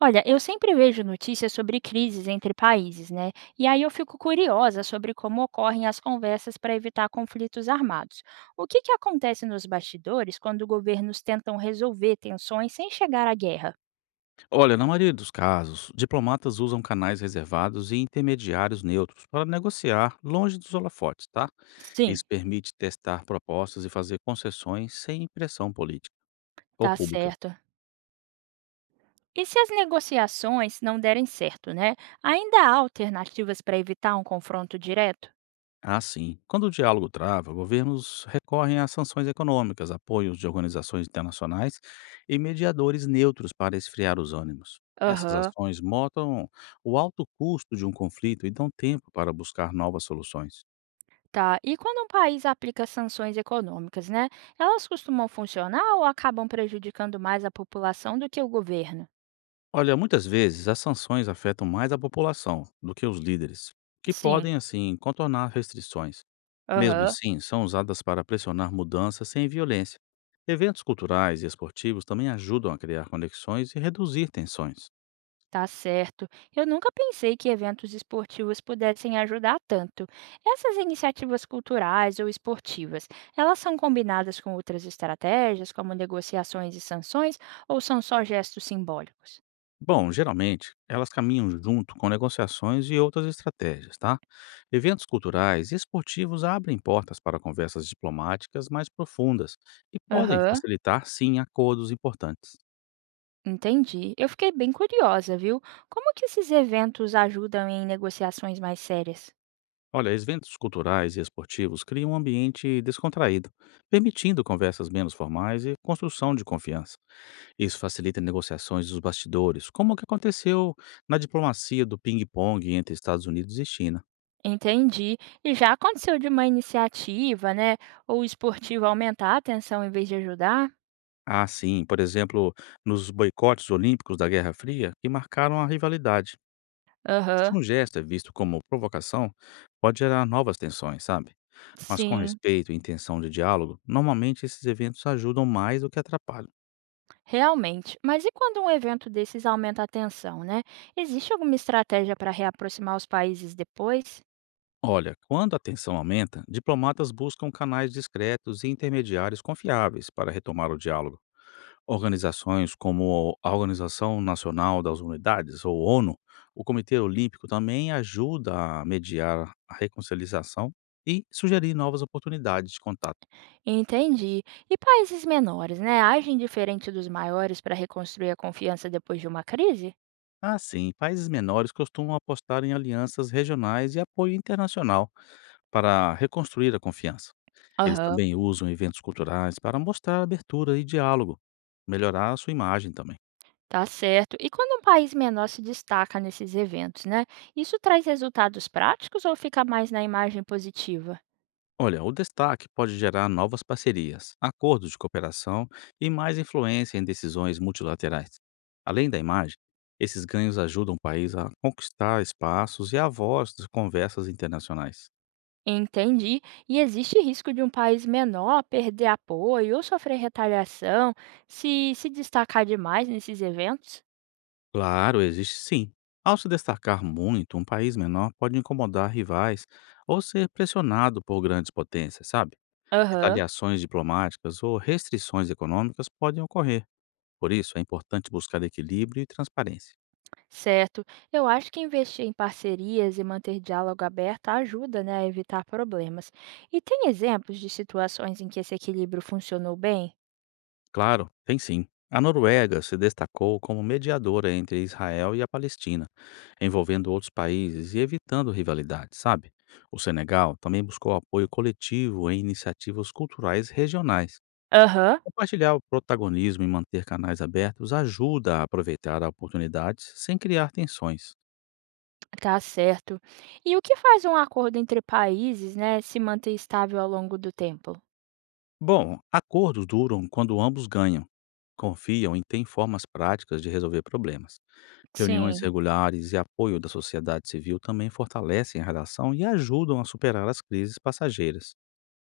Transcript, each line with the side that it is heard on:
right: Olha, eu sempre vejo notícias sobre crises entre países, né? E aí eu fico curiosa sobre como ocorrem as conversas para evitar conflitos armados. O que acontece nos bastidores quando governos tentam resolver tensões sem chegar à guerra?
left: Olha, na maioria dos casos, diplomatas usam canais reservados e intermediários neutros para negociar longe dos holofotes, tá? Isso
right: Sim.
left: permite testar propostas e fazer concessões sem pressão política ou
right: Tá
left: pública.
right: certo. E se as negociações não derem certo, né? Ainda há alternativas para evitar um confronto direto?
left: Assim, quando o diálogo trava, governos recorrem a sanções econômicas, apoios de organizações internacionais e mediadores neutros para esfriar os ânimos. Essas
right: Aham.
left: ações mostram o alto custo de um conflito e dão tempo para buscar novas soluções.
right: Tá. E quando um país aplica sanções econômicas, né? Elas costumam funcionar ou acabam prejudicando mais a população do que o governo?
left: Olha, muitas vezes as sanções afetam mais a população do que os líderes, que
right: Sim.
left: podem, assim, contornar restrições. Mesmo
right: Aham.
left: assim, são usadas para pressionar mudanças sem violência. Eventos culturais e esportivos também ajudam a criar conexões e reduzir tensões.
right: Tá certo. Eu nunca pensei que eventos esportivos pudessem ajudar tanto. Essas iniciativas culturais ou esportivas, elas são combinadas com outras estratégias, como negociações e sanções, ou são só gestos simbólicos?
left: Bom, geralmente, elas caminham junto com negociações e outras estratégias, tá? Eventos culturais e esportivos abrem portas para conversas diplomáticas mais profundas e podem
right: Aham.
left: facilitar, sim, acordos importantes.
right: Entendi. Eu fiquei bem curiosa, viu? Como que esses eventos ajudam em negociações mais sérias?
left: Olha, eventos culturais e esportivos criam um ambiente descontraído, permitindo conversas menos formais e construção de confiança. Isso facilita negociações dos bastidores, como o que aconteceu na diplomacia do ping-pong entre Estados Unidos e China.
right: Entendi. E já aconteceu de uma iniciativa, né, ou esportiva aumentar a tensão em vez de ajudar?
left: Ah, sim, por exemplo, nos boicotes olímpicos da Guerra Fria, que marcaram a rivalidade. Se
right: Aham,
left: um gesto é visto como provocação, pode gerar novas tensões, sabe? Mas com
right: sim,
left: respeito e intenção de diálogo, normalmente esses eventos ajudam mais do que atrapalham.
right: realmente. Mas e quando um evento desses aumenta a tensão, né? Existe alguma estratégia para reaproximar os países depois?
left: Olha, quando a tensão aumenta, diplomatas buscam canais discretos e intermediários confiáveis para retomar o diálogo. Organizações como a Organização Nacional das Unidades, ou ONU, o Comitê Olímpico também ajuda a mediar a reconciliação e sugerir novas oportunidades de contato.
right: Entendi. E países menores, né, agem diferente dos maiores para reconstruir a confiança depois de uma crise?
left: Assim, países menores costumam apostar em alianças regionais e apoio internacional para reconstruir a confiança. Eles
right: Aham.
left: também usam eventos culturais para mostrar abertura e diálogo, melhorar a sua imagem também.
right: Tá certo. E quando um país menor se destaca nesses eventos, né? Isso traz resultados práticos ou fica mais na imagem positiva?
left: Olha, o destaque pode gerar novas parcerias, acordos de cooperação e mais influência em decisões multilaterais. Além da imagem, esses ganhos ajudam o país a conquistar espaços e a voz das conversas internacionais.
right: Entendi. E existe risco de um país menor perder apoio ou sofrer retaliação se se destacar demais nesses eventos?
left: Claro, existe sim. Ao se destacar muito, um país menor pode incomodar rivais ou ser pressionado por grandes potências, sabe?
right: Aham.
left: Retaliações diplomáticas ou restrições econômicas podem ocorrer. Por isso, é importante buscar equilíbrio e transparência.
right: Certo. Eu acho que investir em parcerias e manter diálogo aberto ajuda, né, a evitar problemas. E tem exemplos de situações em que esse equilíbrio funcionou bem?
left: Claro, tem sim. A Noruega se destacou como mediadora entre Israel e a Palestina, envolvendo outros países e evitando rivalidades, sabe? O Senegal também buscou apoio coletivo em iniciativas culturais regionais.
right: Aham,
left: Compartilhar o protagonismo e manter canais abertos ajuda a aproveitar oportunidades sem criar tensões.
right: tá certo. E o que faz um acordo entre países, né, se manter estável ao longo do tempo?
left: Bom, acordos duram quando ambos ganham, confiam e têm formas práticas de resolver problemas. Reuniões
right: Sim.
left: regulares e apoio da sociedade civil também fortalecem a relação e ajudam a superar as crises passageiras.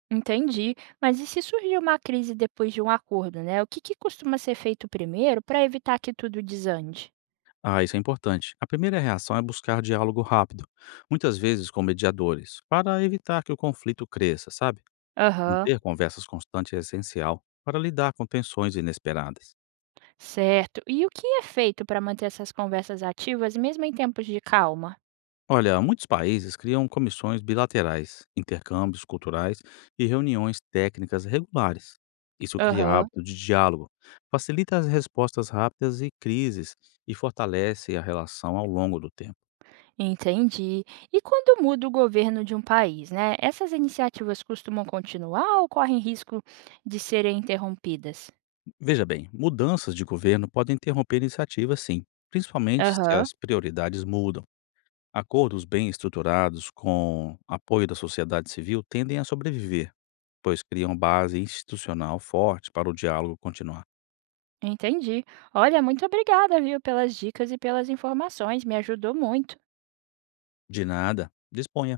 right: Entendi. Mas e se surgir uma crise depois de um acordo, né? O que costuma ser feito primeiro para evitar que tudo desande?
left: Ah, isso é importante. A primeira reação é buscar diálogo rápido, muitas vezes com mediadores, para evitar que o conflito cresça, sabe?
right: Aham,
left: Manter conversas constantes é essencial para lidar com tensões inesperadas.
right: certo. E o que é feito para manter essas conversas ativas mesmo em tempos de calma?
left: Olha, muitos países criam comissões bilaterais, intercâmbios culturais e reuniões técnicas regulares. Isso cria
right: Aham,
left: hábito de diálogo, facilita as respostas rápidas e crises e fortalece a relação ao longo do tempo.
right: entendi. E quando muda o governo de um país, né? Essas iniciativas costumam continuar ou correm risco de serem interrompidas?
left: Veja bem, mudanças de governo podem interromper iniciativas, sim, principalmente se
right: Aham,
left: as prioridades mudam. Acordos bem estruturados com apoio da sociedade civil tendem a sobreviver, pois criam base institucional forte para o diálogo continuar.
right: entendi. Olha, muito obrigada, viu, pelas dicas e pelas informações. Me ajudou muito.
left: De nada, disponha.